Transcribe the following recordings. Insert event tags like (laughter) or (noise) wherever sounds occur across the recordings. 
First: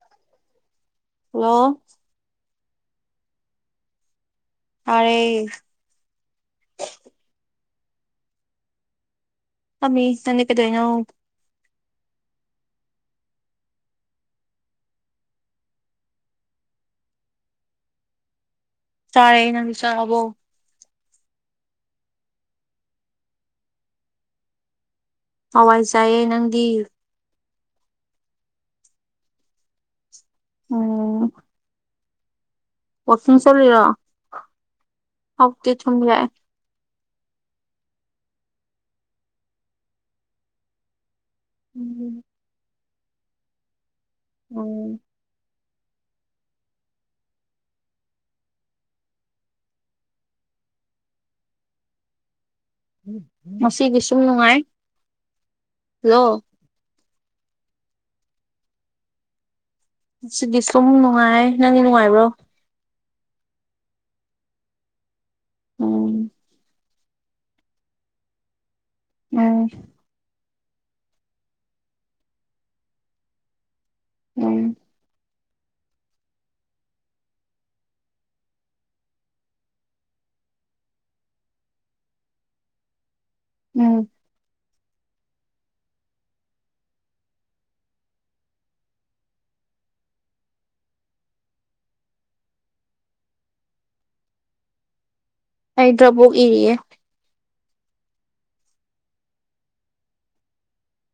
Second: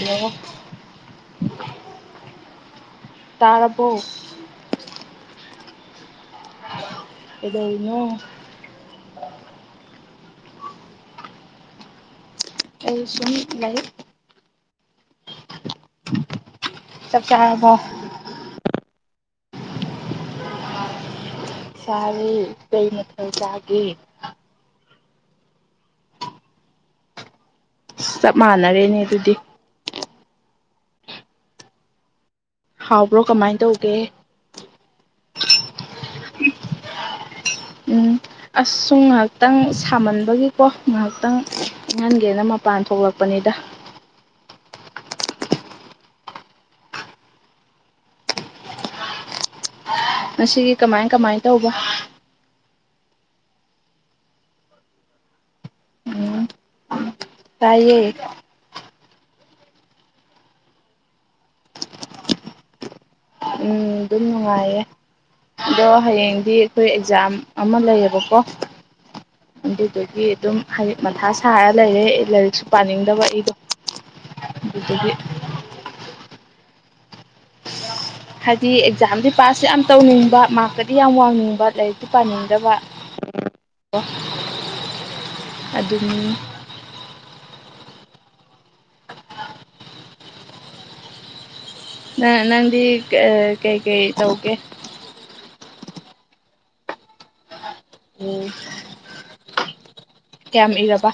hello ꯑꯣꯂ ꯇꯥꯔꯔꯕꯣ ꯍꯔ ꯀꯩꯗꯧꯔꯤꯅꯣ ꯐꯝꯃꯤ ꯅꯪꯗꯤ ꯀꯩꯗꯩꯅꯣ ꯑꯩ ꯁꯅꯤ ꯂꯩ ꯆ ꯀꯦꯕꯣ ꯆꯔꯦ ꯅꯪ ꯆꯕꯣ ꯁꯥꯔꯤ ꯀꯩ ꯃꯊꯜ ꯆꯥꯒ ꯍꯋꯥꯏ ꯆꯥꯏꯌꯦ ꯅꯪꯗꯤ ꯆꯞ ꯃꯥꯟꯅꯔꯦꯅꯦ ꯑꯗꯨꯗꯤ ꯎꯝ ꯍꯥꯎꯕ꯭ꯔꯣ ꯋꯥꯀꯤꯡ ꯀꯃꯥꯏꯅ ꯆꯂꯔꯣ ꯇꯧꯒꯦ ꯍꯧꯥꯎꯛꯇꯤ ꯊꯨꯝ ꯌꯥꯏ ꯎ ꯑꯁꯨꯝ ꯉꯥꯏꯍꯥꯛꯇꯪ ꯁꯥꯃꯟꯕꯒꯤꯀꯣ ꯉꯥꯏꯍꯥꯛꯇꯪ ꯎꯝ ꯏꯪꯍꯟꯒꯦꯅ ꯃꯄꯥꯟ ꯊꯣꯛꯂꯛꯄꯅꯤꯗ ꯎꯝ ꯉꯁꯤꯒꯤ ꯀꯃꯥꯏ ꯀꯃꯥꯏ ꯇꯧꯕ ꯉꯁꯤꯒꯤꯁꯨ ꯅꯨꯡꯉꯥꯏ ꯍꯜꯂꯣ ꯎꯝ ꯇꯥꯏꯌꯦ ꯁꯤꯗꯤ ꯁꯨꯝ ꯅꯨꯡꯉꯥꯏ ꯅꯪꯒꯤ ꯅꯨꯡꯉꯥꯏꯕ꯭ꯔꯣ ꯎꯝ ꯑꯗꯨꯝ ꯅꯨꯡꯉꯥꯏꯌꯦ ꯑꯗꯣ ꯎꯝ ꯍꯌꯦꯡꯗꯤ ꯑꯩꯈꯣꯏ ꯑꯦꯛꯖꯥꯝ ꯑꯃ ꯂꯩꯌꯦꯕꯀꯣ ꯎꯝ ꯑꯗꯒꯤ ꯑꯗꯨꯝ ꯍꯥꯏ ꯃꯊꯥ ꯁꯥꯔ ꯂꯩꯔꯦ ꯂꯥꯏꯔꯤꯛꯁꯨ ꯄꯥꯅꯤꯡꯗꯕ ꯑꯩꯗꯣ ꯎꯝ ꯑꯗꯨ ꯍꯥꯏꯗꯤ ꯑꯦꯛꯖꯥꯝꯗꯤ ꯄꯥꯁ ꯌꯥꯝ ꯇꯧꯅꯤꯡꯕ ꯃꯥꯔꯀꯗꯤ ꯌꯥꯝ ꯋꯥꯡꯅꯤꯡꯕ ꯂꯥꯏꯔꯤꯛꯇꯤ ꯄꯥꯅꯤꯡꯗꯕ ꯎꯝ ꯑꯗꯨꯝ ꯅ ꯅꯪꯗꯤ ꯀꯩꯀꯩ ꯇꯧꯒꯦ ꯑꯩꯗ꯭ꯔꯕ ꯏꯔꯤꯦ ꯎꯝ ꯀꯌꯥꯝ ꯏꯔꯕꯥ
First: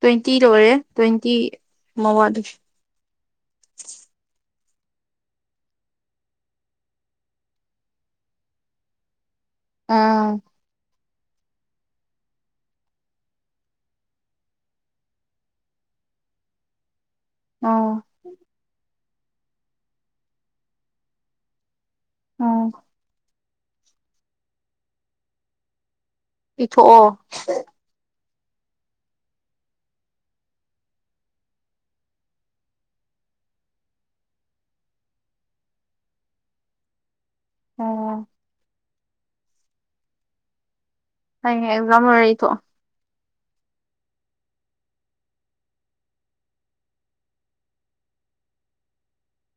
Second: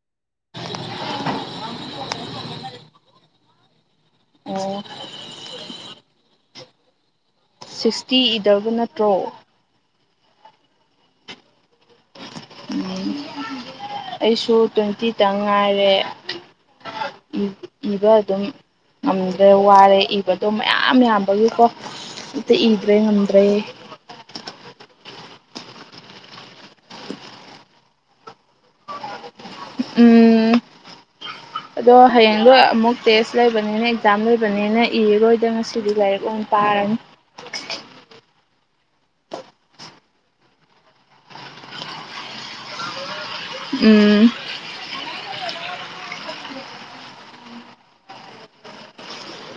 ꯇ꯭ꯋꯦꯟꯇꯤ ꯂꯣꯏꯔꯦ ꯇ꯭ꯋꯦꯟꯇꯤ ꯃ ꯋꯥꯗ ꯑꯣ ꯁꯤꯛꯁꯇꯤ ꯏꯗꯕ ꯅꯠꯇ꯭ꯔꯣ ꯑꯥ ꯎꯝ ꯑꯩꯁꯨ ꯇ꯭ꯋꯦꯟꯇꯤꯗ ꯉꯥꯏꯔꯦ ꯎꯝ ꯏꯕ ꯑꯗꯨꯝ ꯉꯝꯗ꯭ꯔꯦ ꯋꯥꯔꯦ ꯏꯕꯗꯣ ꯃꯌꯥꯝ ꯌꯥꯝꯕꯒꯤꯀꯣ ꯑꯝꯇ ꯎꯝ ꯏꯗ꯭ꯔꯦ ꯉꯝꯗ꯭ꯔꯦ ꯏꯤꯊꯣꯛꯑꯣ ꯍ ꯎꯝ ꯑꯗꯣ ꯍꯌꯦꯡꯗꯣ ꯑꯃꯨꯛ ꯇꯦꯁ ꯂꯩꯕꯅꯤꯅ ꯑꯦꯛꯖꯥꯝ ꯂꯩꯕꯅꯤꯅ ꯏꯔꯔꯣꯏꯗ ꯉꯁꯤꯗꯤ ꯂꯥꯏꯔꯤꯛ ꯂ ꯄꯥꯔꯅꯤ ꯑꯣ ꯍ ꯑꯦꯛꯖꯥꯝ ꯍꯔꯣꯏꯨ ꯎꯝ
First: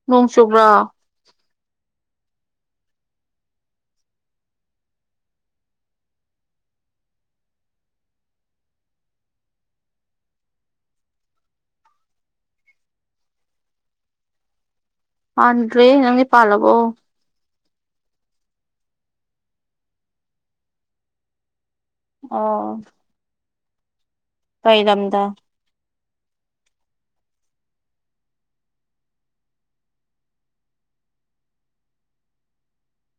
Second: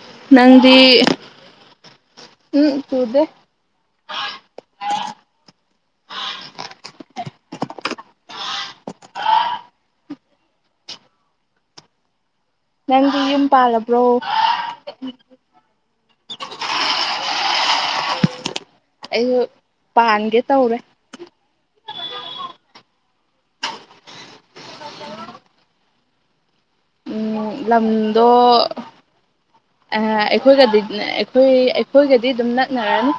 ꯅꯣꯡ ꯆꯨꯕ꯭ꯔꯣ ꯅꯪꯗꯤ ꯎꯝ ꯇꯨꯗꯦ ꯅꯪꯗꯤ ꯌꯨꯝ ꯄꯥꯜꯂꯕ꯭ꯔꯣ ꯄꯟꯈꯔ꯭ꯦ ꯅꯪꯗꯤ ꯄꯜꯂꯥꯕꯣ ꯑꯩꯁꯨ ꯄꯥꯟꯒꯦ ꯇꯧꯔꯦ ꯑꯣ ꯀꯩ ꯂꯝ ꯗꯥꯥ ꯎꯝ ꯂꯝꯗꯣ ꯑ ꯑꯩꯈꯣꯏꯒꯗꯤ ꯑꯩꯈꯣꯏ ꯑꯩꯈꯣꯏꯒꯗꯤ ꯑꯗꯨꯝ ꯅꯛꯅꯔꯅꯤ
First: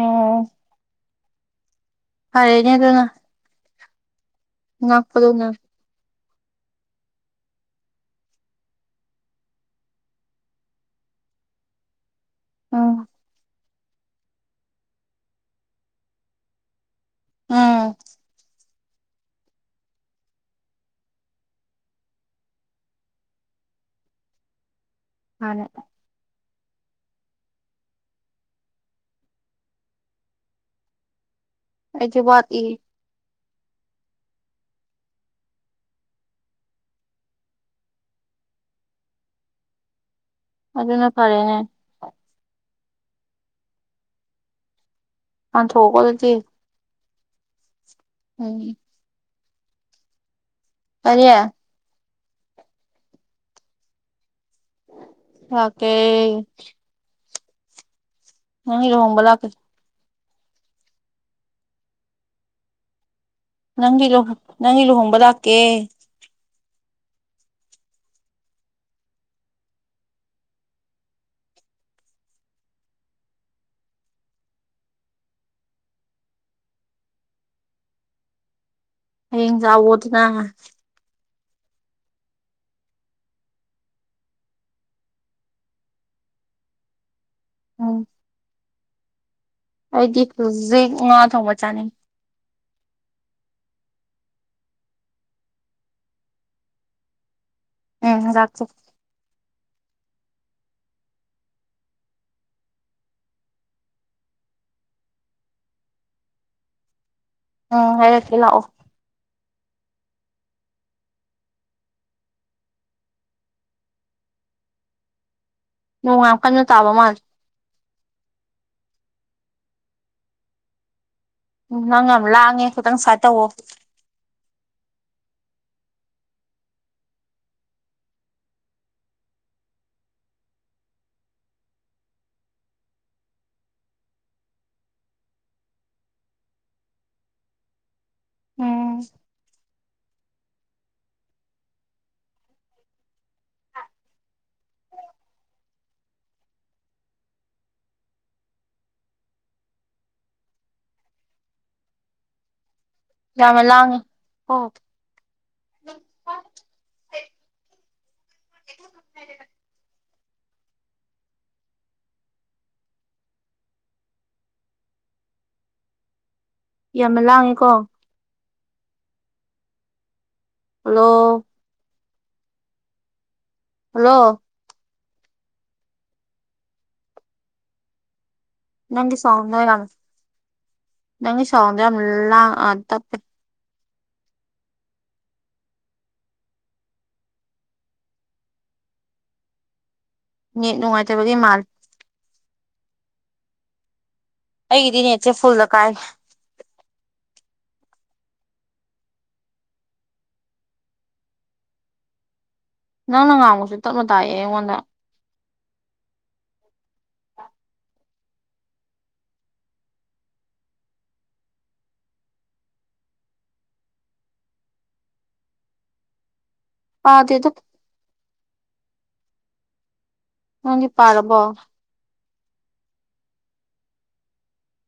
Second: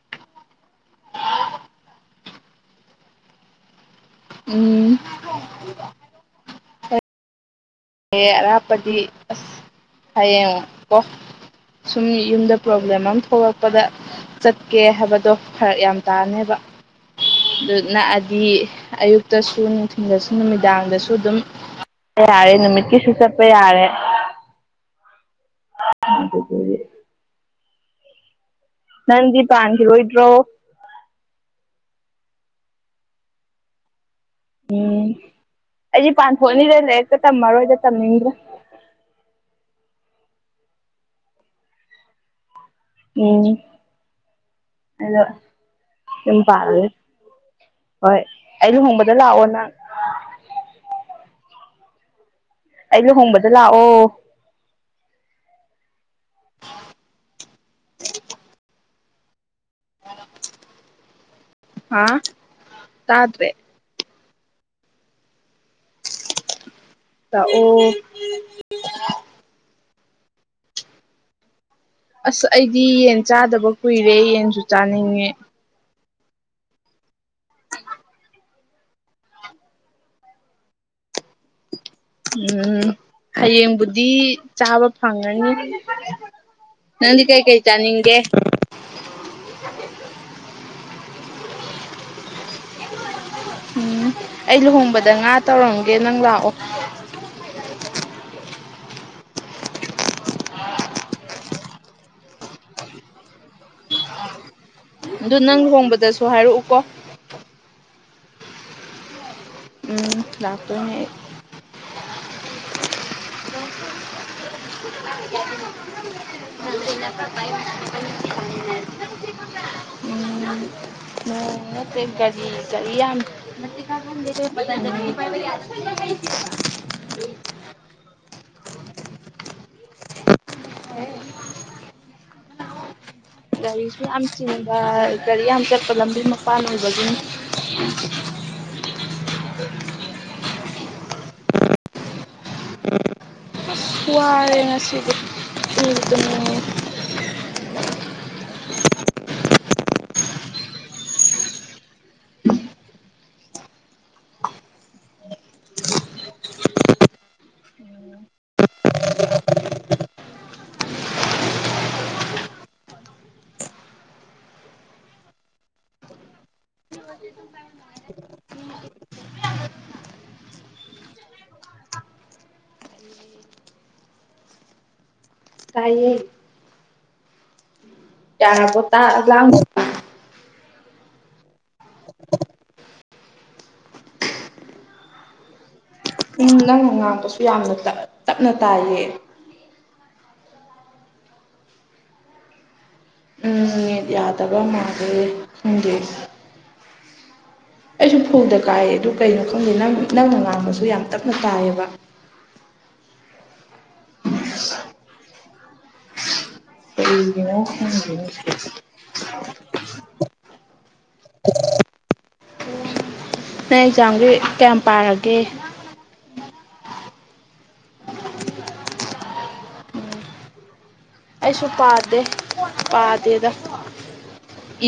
ꯑꯣꯝ ꯍꯔꯦꯅꯤ ꯀꯩꯅꯣ ꯎꯝ ꯍ ꯑꯔꯥꯞꯄꯗꯤ ꯑꯁ ꯍꯌꯦꯡꯉꯣ ꯀꯣ ꯁꯨꯝ ꯌꯨꯝꯗ ꯎꯝ ꯄ꯭ꯔꯣꯕ꯭ꯂꯦꯝ ꯑꯃ ꯊꯣꯛꯂꯛꯄꯗ ꯆꯠꯀꯦ ꯍꯥꯏꯕꯗꯣ ꯐꯔꯛ ꯌꯥꯝ ꯇꯥꯅꯦꯕ ꯑꯗꯨ ꯎꯝ ꯅꯛꯑꯗꯤ ꯑꯌꯨꯛ ꯇꯁꯨ ꯅꯨꯡꯊꯤꯟꯜꯗꯁꯨ ꯅꯨꯃꯤꯗꯥꯡꯗꯁꯨ ꯑꯗꯨꯝ ꯆꯠꯄ ꯌꯥꯔꯦ ꯅꯨꯃꯤꯠꯀꯤꯁꯨ ꯆꯠꯄ ꯌꯥꯔꯦ ꯐꯔꯦ ꯑꯗꯨ ꯐꯦ ꯅꯪꯗꯤ ꯄꯥꯟꯈꯤꯔꯣꯏꯗ꯭ꯔꯣ ꯑꯩꯁꯨꯕꯥ ꯏ ꯎꯝ ꯑꯩꯁ ꯄꯥꯟ ꯊꯣꯛꯣꯛꯅꯤꯗ ꯂꯩꯔꯀ ꯇꯝꯃꯔꯣꯏꯗ ꯇꯝꯅꯤꯡꯗ꯭ꯔꯥ ꯑꯗꯨꯅ ꯐꯔꯦꯅꯦ ꯎꯝ ꯑꯗꯣ ꯄꯟꯊꯣꯀꯣꯀꯣ ꯑꯗꯨꯗꯤ ꯂꯥꯛꯑꯦ ꯍꯣꯏ ꯑꯩ ꯎꯝ ꯂꯨꯍꯣꯡꯕꯗ ꯂꯥꯛꯑꯣ ꯅꯪ ꯀꯔꯤꯌ ꯑꯩ ꯂꯨꯍꯣꯡꯕꯗ ꯂꯥꯛꯑꯣ ꯑꯣꯀꯦ ꯅꯔꯣꯣꯡꯕꯂ ꯀ ꯑ ꯆꯗꯔꯤ ꯅꯪꯗꯤꯨ ꯅꯪꯒꯤ ꯂꯨꯍꯣꯡꯕ ꯂꯥꯛꯀꯦ ꯂꯥꯛ ꯑꯣ (unintelligible) ꯑꯁ ꯑꯩꯗꯤ ꯌꯦꯟ ꯆꯥꯗꯕ ꯀꯨꯏꯔꯦ ꯌꯦꯟꯁꯨ ꯆꯥꯅꯤꯡꯉꯦ ꯍꯌꯦꯟ ꯌꯧꯎ ꯗꯥ ꯅꯥ ꯎꯝ ꯍꯌꯦꯡꯕꯨꯗꯤ ꯆꯥꯕ ꯐꯪꯉꯅꯤ ꯅꯜꯂꯤ ꯀꯥꯏ ꯀꯩꯇ ꯎꯝ ꯅꯤꯡꯪꯒ ꯑꯩꯗꯤ ꯍꯧꯖꯤꯛ ꯉꯥ ꯊꯣꯡꯕ ꯆꯥꯅꯤꯡ ꯎꯝ ꯑꯩ ꯂꯨꯍꯣꯡꯕꯗ ꯉꯥ ꯇꯧꯔꯝꯒꯦ ꯅꯪ ꯂꯥꯛꯑꯣ ꯑꯦ (unintelligible) ꯑꯗꯨ ꯅꯪ ꯍꯣꯡꯕꯗꯁꯨ ꯍꯥꯏꯔꯛꯎ ꯀꯣ ꯎꯝ ꯍꯦꯛ ꯂꯑꯣ ꯎꯝ ꯂꯥꯛꯇꯣꯅꯦ ꯑꯩ (unintelligible) ꯅꯣꯡꯌꯥꯝ ꯀꯟꯅ ꯇꯥꯕ ꯃꯥꯜꯂꯦ ꯑꯩ ꯎꯝ ꯎ ꯎꯝ ꯅꯠꯇꯦ ꯅꯪ ꯌꯥꯝ ꯂꯥꯡꯉꯦ ꯒꯥꯔꯤꯔꯤ ꯈꯤꯇꯪ ꯌꯥꯝ ꯁꯥꯏꯠ ꯇꯧꯋꯣ (unintelligible) (unintelligible) ꯒꯥꯔꯤꯁꯨ ꯌꯥꯝ ꯆꯤꯟꯕ ꯒꯥꯔꯤ ꯌꯥꯝ ꯆꯠꯄ ꯂꯝꯕꯤ ꯃꯄꯥꯟ ꯑꯣꯏꯕꯒꯤꯅꯤ ꯎꯝ ꯎꯝ ꯁꯔꯦ ꯉꯁꯤꯗꯤ ꯇꯨꯝꯕꯨ ꯇꯨꯝꯅꯥꯡꯉꯦ ꯌꯥꯝꯃ ꯂꯥꯡꯉꯦ ꯌꯥꯝꯅ ꯂꯥꯡꯉꯦꯀꯣ ꯍꯜꯂꯣ ꯍꯜꯂꯣ ꯇꯥꯏꯌꯦ ꯌꯥꯔꯕꯣ ꯅꯪꯒꯤ ꯇꯥ ꯂꯥꯡ ꯁꯣꯗꯔꯝ ꯅꯪ ꯁꯣꯏꯟꯗ ꯗꯣ ꯌꯥꯝ ꯇꯞꯄꯤ ꯅꯪꯅ ꯉꯥꯡꯄꯁꯨ ꯌꯥꯝꯅ ꯇꯞꯅ ꯇꯥꯏꯌꯦ ꯃꯤꯠ ꯅꯨꯡꯉꯥꯏꯇꯕꯗꯤ ꯃꯥꯜ ꯃꯤꯠ ꯌꯥꯗꯕ ꯑꯩꯒꯤꯗꯤ ꯃꯥꯜꯂꯦ ꯅꯦꯠꯁꯦ ꯐꯨꯜꯗ ꯀꯥꯏ ꯈꯪꯗꯦ ꯑꯩꯁꯨ ꯐꯧꯗ ꯀꯥꯏꯑ ꯑꯗꯨ ꯀꯩꯅꯣ ꯈꯪꯗꯦ ꯅꯪ ꯅꯪꯅ ꯉꯥꯡꯕꯁꯨ ꯌꯥꯝ ꯇꯞꯅ ꯇꯥꯏꯌꯦꯕ ꯅꯪꯅ ꯉꯥꯡꯕꯁꯨ ꯇꯞꯅ ꯇꯥꯛꯑꯦ ꯑꯩꯉꯣꯟꯗ ꯀꯔꯤ ꯒꯤ ꯅꯣ ꯈꯪꯗꯦꯅꯦ ꯅꯪ ꯑꯦꯛꯖꯥꯝꯒꯤ ꯀꯌꯥꯝ ꯄꯥꯔꯒꯦ ꯄꯗꯦꯗꯥ ꯅꯡ ꯗꯤ ꯄꯥꯔꯕꯔꯣ ꯑꯩꯁꯨ ꯄꯥꯗꯦ ꯄꯥꯗꯦꯗ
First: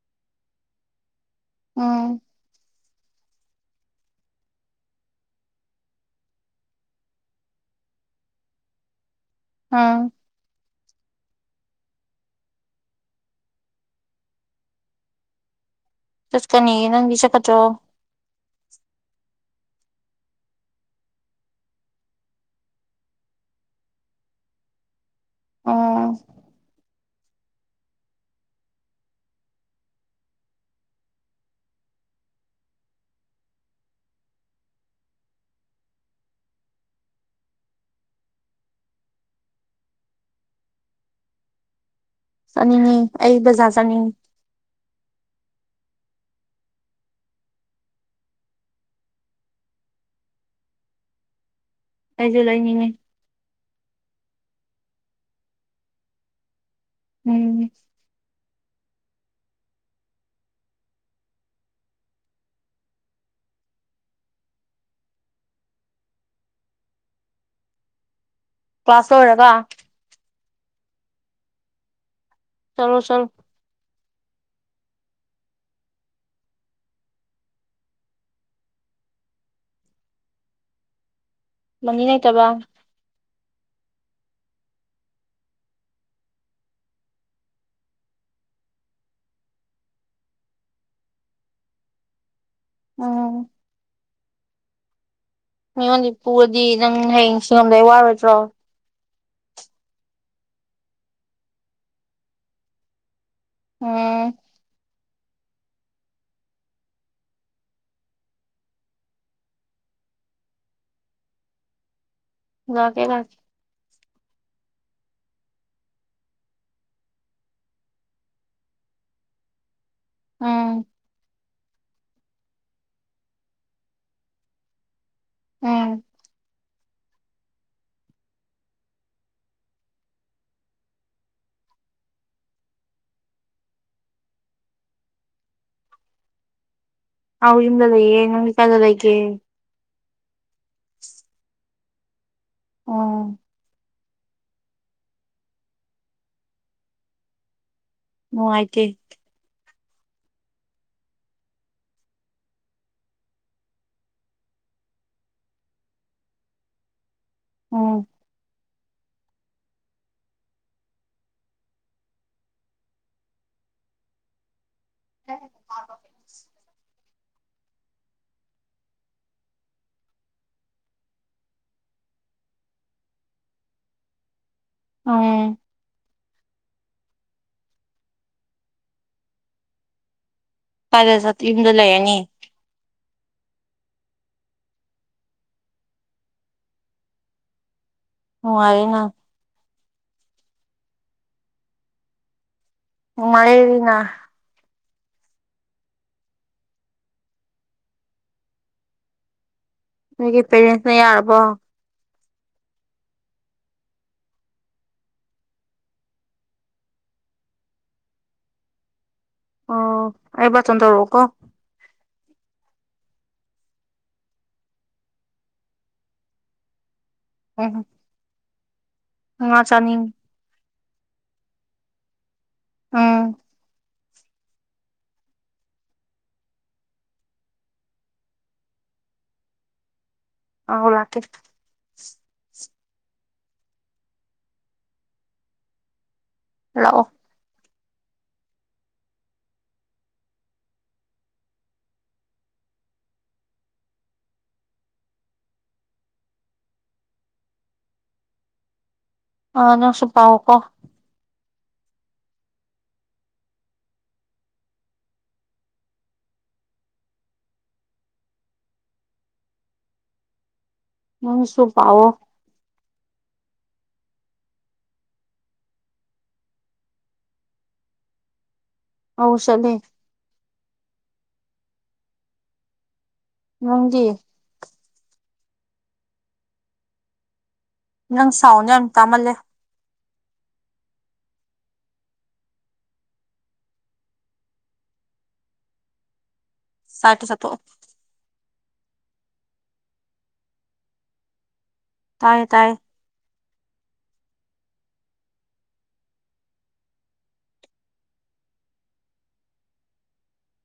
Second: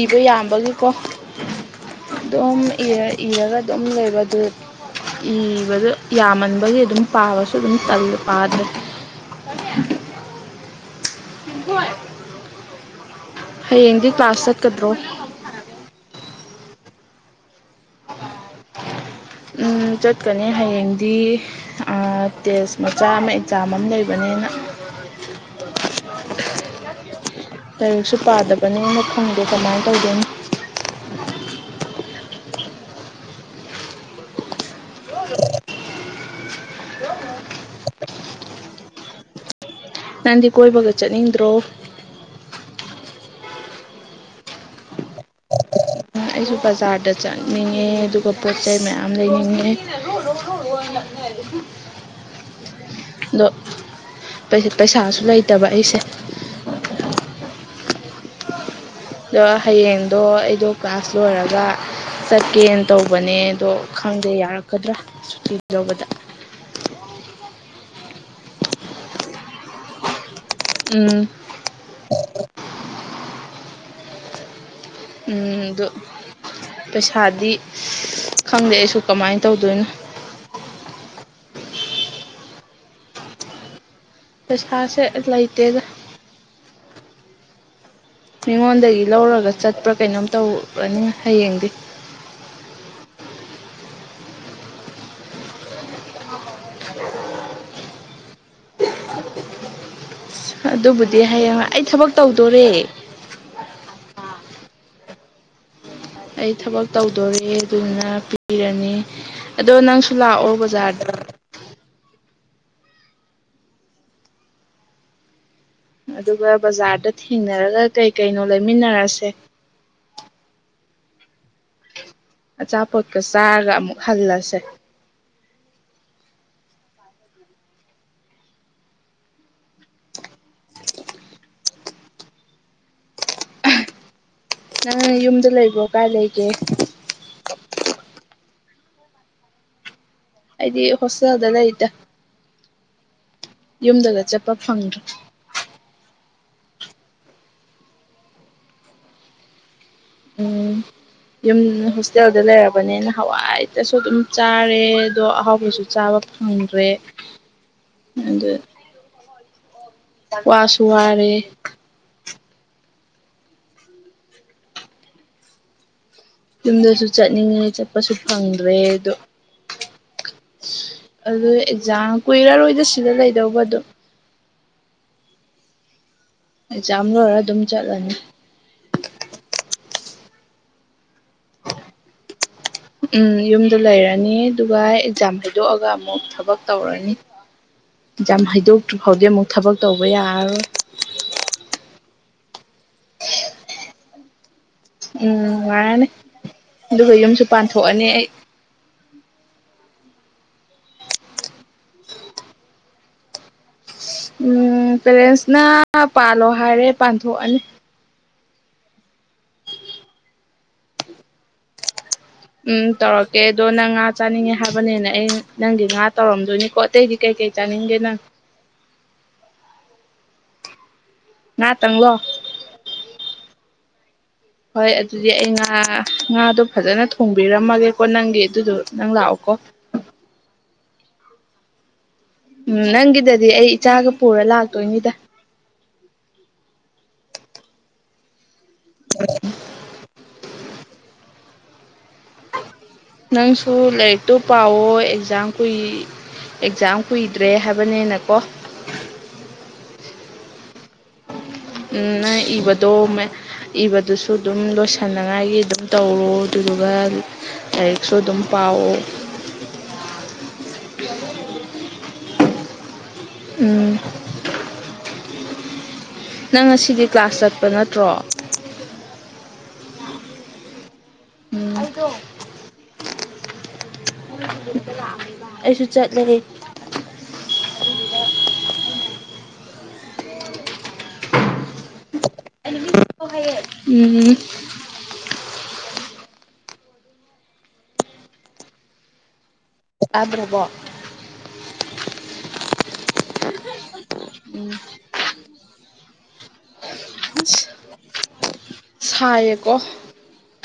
ꯏꯕ ꯌꯥꯝꯕꯒꯤꯀꯣ ꯎꯝ ꯑꯗꯨꯝ ꯏꯔꯒ ꯑꯗꯨꯝ ꯂꯩꯕ ꯑꯗꯨ ꯏꯕꯗꯣ ꯌꯥꯝꯃꯟꯕꯒꯤ ꯑꯗꯨꯝ ꯄꯥꯕꯁꯨ ꯑꯗꯨꯝ ꯇꯜꯂꯕ ꯄꯥꯗ ꯅꯠꯇꯦ ꯍꯥꯝ ꯂꯤꯟꯊꯣꯏ ꯍꯌꯦꯡꯗꯤ ꯀ꯭ꯂꯥꯁ ꯆꯠꯀꯗ꯭ꯔꯣ ꯆꯠꯀꯅꯤ ꯅꯪꯒꯤ ꯆ ꯈꯠꯇ꯭ꯔꯣ ꯎ ꯆꯠꯀꯅꯤ ꯍꯌꯦꯡꯗꯤ ꯇꯦꯁ ꯃꯆꯥ ꯑꯃ ꯑꯦꯛꯖꯥꯝ ꯑꯃ ꯂꯩꯕꯅꯤꯅ ꯎꯝ (unintelligible) ꯂꯥꯏꯔꯤꯛꯁꯨ ꯄꯥꯗꯕꯅꯦꯅ ꯈꯪꯗꯦ ꯀꯃꯥꯏꯅ ꯇꯧꯗꯣꯏꯅ ꯅꯪꯗꯤ ꯀꯣꯏꯕꯒ ꯆꯠꯅꯤꯡꯗ꯭ꯔꯣ ꯆꯠꯅꯤꯡꯉ ꯑꯩ ꯕꯖꯥꯔ ꯆꯠꯅꯤꯡꯉꯤ ꯑꯩꯁꯨ ꯕꯖꯥꯔꯗ ꯆꯠꯅꯤꯡꯉꯦ ꯑꯗꯨꯒ ꯄꯣꯠ ꯆꯩꯩ ꯃꯌꯥꯝ ꯂꯩꯅꯤꯡꯉꯦ (unintelligible) ꯑꯩꯁꯨ ꯂꯩꯅꯤꯡꯉꯦ ꯑꯗꯣ ꯄꯩ ꯄꯩꯁꯥꯁꯨ ꯂꯩꯇꯕ ꯑꯩꯁꯦ ꯎꯝ ꯑꯗꯣ ꯍꯌꯦꯡꯗꯣ ꯑꯩꯗꯣ ꯀ꯭ꯂꯥꯁ ꯂꯣꯏꯔꯒ ꯆꯠꯀꯦꯅ ꯇꯧꯕꯅꯦ ꯑꯗꯣ ꯈꯪꯗꯦ ꯌꯥꯔꯛꯀꯗ꯭ꯔꯥ ꯁꯨꯇꯤ ꯂꯧꯕꯗ ꯀ꯭ꯂꯥꯁ ꯂꯣꯏꯔꯒ ꯎꯝ ꯆꯠꯂꯣ ꯆꯂꯣ ꯎꯝ ꯑꯗꯨ ꯄꯩꯁꯥꯗꯤ ꯈꯪꯗꯦ ꯑꯩꯁꯨ ꯀꯃꯥꯏꯅ ꯇꯧꯗꯣꯏꯅꯣ ꯃꯅꯤ ꯂꯩꯇꯕ ꯄꯩꯁꯥꯁꯦ ꯂꯩꯇꯦꯗ ꯃꯤꯉꯣꯟꯗꯒꯤ ꯂꯧꯔꯒ ꯆꯠꯄ꯭ꯔꯥ ꯀꯩꯅꯣꯝ ꯇꯧꯔꯅꯤ ꯍꯌꯦꯡꯗꯤ ꯎꯝ ꯃꯤꯉꯣꯟꯗꯤ ꯄꯨꯔꯗꯤ ꯅꯪ ꯍꯌꯦꯡ ꯁꯤꯡꯉꯝꯗꯥꯏ ꯋꯥꯔꯣꯏꯗ꯭ꯔꯣ (unintelligible) ꯑꯗꯨꯕꯨꯗꯤ ꯍꯌꯦꯡ ꯑꯩ ꯊꯕꯛ ꯇꯧꯗꯣꯔꯦ ꯎꯝ ꯑꯩ ꯊꯕꯛ ꯇꯧꯗꯣꯔꯦ ꯑꯗꯨꯗꯨꯅ ꯄꯤꯔꯅꯤ ꯑꯗꯣ ꯅꯪꯁꯨ ꯂꯥꯛꯑꯣ ꯕꯖꯥꯔꯗ ꯂꯥꯛꯀꯦ ꯂꯥꯛꯀꯦ ꯑꯗꯨꯒ ꯕꯖꯥꯔꯗ ꯊꯦꯡꯅꯔꯒ ꯀꯩ ꯀꯩꯅꯣ ꯂꯩꯃꯤꯟꯅꯔꯁꯦ ꯎꯝ ꯑꯆꯥꯄꯣꯠꯀ ꯆꯥꯔꯒ ꯑꯃꯨꯛ ꯍꯜꯂꯁꯦ ꯎꯝ ꯅꯪ ꯌꯨꯝꯗ ꯂꯩꯕ꯭ꯔꯣ ꯀꯥꯏ ꯂꯩꯒꯦ ꯑꯥꯎ ꯏꯗ ꯂꯩ ꯌꯦ ꯅꯪꯗꯤ ꯀꯥꯏꯗ ꯂꯩꯒꯦ ꯑꯩꯗꯤ ꯍꯣꯁꯇꯦꯜꯗ ꯂꯩꯗ ꯑꯣ ꯌꯨꯝꯗꯒ ꯆꯠꯄ ꯐꯪꯗ꯭ꯔꯥ ꯅꯨꯡꯉꯥꯏꯇꯦ ꯎꯝ ꯌꯨꯝ ꯍꯣꯁꯇꯦꯜꯗ ꯂꯩꯔꯕꯅꯤꯅ ꯍꯋꯥꯏꯇꯁꯨ ꯑꯗꯨꯝ ꯆꯥꯔꯦ ꯑꯗꯣ ꯑꯍꯥꯎꯕꯁꯨ ꯆꯥꯕ ꯐꯪꯗ꯭ꯔꯦ ꯎꯝ ꯑꯗꯣ ꯋꯥꯁꯨꯨꯋꯥꯔꯦ ꯌꯨꯝꯗꯁꯨ ꯆꯠꯅꯤꯡꯉꯦ ꯆꯠꯄꯁꯨ ꯐꯪꯗ꯭ꯔꯦ ꯑꯗꯣ ꯑꯗꯨ ꯑꯦꯛꯖꯥꯝ ꯀꯨꯏꯔꯔꯣꯏꯗ ꯁꯤꯗ ꯂꯩꯗꯧꯕ ꯑꯗꯨ ꯎꯝ ꯑꯦꯛꯖꯥꯝ ꯂꯣꯏꯔ ꯑꯗꯨꯝ ꯆꯠꯂꯅꯤ (unintelligible) ꯌꯨꯝꯗ ꯂꯩꯔꯅꯤ ꯎꯝ ꯌꯨꯝꯗ ꯂꯩꯔꯅꯤ ꯑꯗꯨꯒ ꯑꯦꯛꯖꯥꯝ ꯍꯥꯏꯩꯗꯣꯛꯑꯒ ꯑꯃꯨꯛ ꯊꯕꯛ ꯇꯧꯔꯅꯤ ꯖꯥꯝ ꯍꯩꯗꯣꯛꯇ꯭ꯔꯤ ꯅꯨꯡꯉꯥꯏꯔꯦꯅ ꯐꯥꯎꯗꯤ ꯑꯃꯨꯛ ꯊꯕꯛ ꯇꯧꯕ ꯌꯥꯔꯣꯏ ꯅꯨꯉꯥꯏꯔꯦꯗꯅ ꯎꯝ ꯉꯥꯏꯔꯅꯤ ꯑꯗꯨꯒ ꯌꯨꯝꯁꯨ ꯄꯥꯟꯊꯣꯛꯑꯅꯤ ꯑꯩ ꯅꯣꯏꯒꯤ ꯄꯦꯔꯦꯟꯁꯅ ꯌꯥꯔꯕꯣ ꯎꯝ ꯄꯦꯔꯦꯟꯁꯅ ꯄꯥꯜꯂꯣ ꯍꯥꯏꯔꯦ ꯄꯥꯟꯊꯣꯛꯑꯅꯤ ꯑꯣ ꯑꯩ ꯕꯥꯔꯇꯣꯟ ꯇꯧꯔꯛꯎꯀꯣ ꯎꯝ ꯇꯧꯔꯛꯀꯦ ꯑꯗꯣ ꯅꯪ ꯉꯥ ꯆꯥꯅꯤꯡꯉꯦ ꯍꯥꯏꯕꯅꯤꯅ ꯑꯩ ꯅꯪꯒꯤ ꯉꯥ ꯇꯧꯔꯝꯗꯣꯏꯅꯤꯀꯣ ꯑꯇꯩꯗꯤ ꯀꯩꯀꯩ ꯎꯝ ꯆꯥꯅꯤꯡꯒꯦ ꯅꯪ ꯉꯥ ꯆꯅꯤꯡꯉꯦ ꯉꯥ ꯇꯪꯂꯣ ꯑ ꯍꯣꯏ ꯑꯗꯨꯗꯤ ꯑꯩ ꯉꯥ ꯉꯥꯗꯣ ꯐꯖꯅ ꯊꯣꯡꯕꯤꯔꯝꯃꯒꯦꯀꯣ ꯅꯪꯒꯤ ꯑꯗꯨꯗꯣ ꯅꯪ ꯂꯥꯛꯑꯣꯀꯣ ꯑꯧ ꯂꯥꯛꯀꯦ ꯎꯝ ꯅꯪꯒꯤꯗꯗꯤ ꯑꯩ ꯏꯆꯥꯒ ꯄꯨꯔ ꯂꯥꯛꯇꯣꯏꯅꯤꯗ ꯂꯥꯛꯑꯣ (inaudible) ꯅꯪꯁꯨ ꯂꯥꯏꯔꯤꯛꯇꯨ ꯄꯥꯋꯣ ꯑꯦꯛꯖꯥꯝ ꯀꯨꯏ ꯑꯦꯛꯖꯥꯝ ꯀꯨꯏꯗ꯭ꯔꯦ ꯍꯥꯏꯕꯅꯤꯅ ꯀꯣ ꯑ ꯅꯪꯁꯨ ꯄꯥꯎꯀꯣ ꯎꯝ ꯏꯕꯗꯣ ꯃ ꯏꯕꯗꯨꯁꯨ ꯑꯗꯨꯝ ꯂꯣꯏꯁꯤꯟꯅꯉꯥꯏꯒꯤ ꯑꯗꯨꯝ ꯇꯧꯔꯣ ꯑꯗꯨꯗꯨꯒ ꯂꯥꯏꯔꯤꯛꯁꯨ ꯑꯗꯨꯝ ꯄꯥꯎ ꯅꯪꯁꯨꯨ ꯄꯥꯎꯑꯣ ꯎꯝ ꯅꯪ ꯉꯁꯤꯗꯤ ꯀ꯭ꯂꯥꯁ ꯆꯠꯄ ꯅꯠꯇ꯭ꯔꯣ ꯑꯧ ꯆꯠꯂꯦ ꯎꯝ ꯅꯪꯗꯤ ꯑꯩꯁꯨ ꯆꯠꯂꯦ ꯅꯪ ꯁꯥꯎꯟꯗ ꯌꯥꯝ ꯇꯥꯃꯜꯂꯦ ꯎꯝ ꯆꯥꯛꯇꯣ ꯆꯥꯊꯣꯛꯑꯣ ꯇꯗ꯭ꯔꯕꯣ ꯇꯥꯏꯌꯦ ꯇꯥꯏꯌꯦ (inaudible) ꯑꯁ ꯁꯥꯏꯌꯦꯀꯣ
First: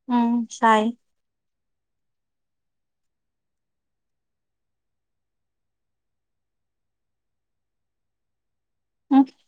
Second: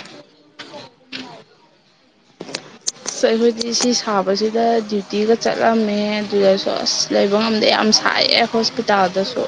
ꯎꯝ ꯁꯥꯏ ꯑꯁ ꯑꯩꯈꯣꯏꯗꯤ ꯁꯤ ꯁꯥꯕꯁꯤꯗ ꯗ꯭ꯌꯨꯇꯤꯒ ꯆꯠꯂꯝꯃꯦ ꯑꯗꯨꯗꯁꯨ ꯑꯁ ꯂꯩꯕ ꯉꯝꯗꯦ ꯌꯥꯝ ꯁꯥ ꯁꯥꯏꯌꯦ ꯎꯝ ꯍꯣꯁꯄꯤꯇꯥꯜꯗꯁꯨ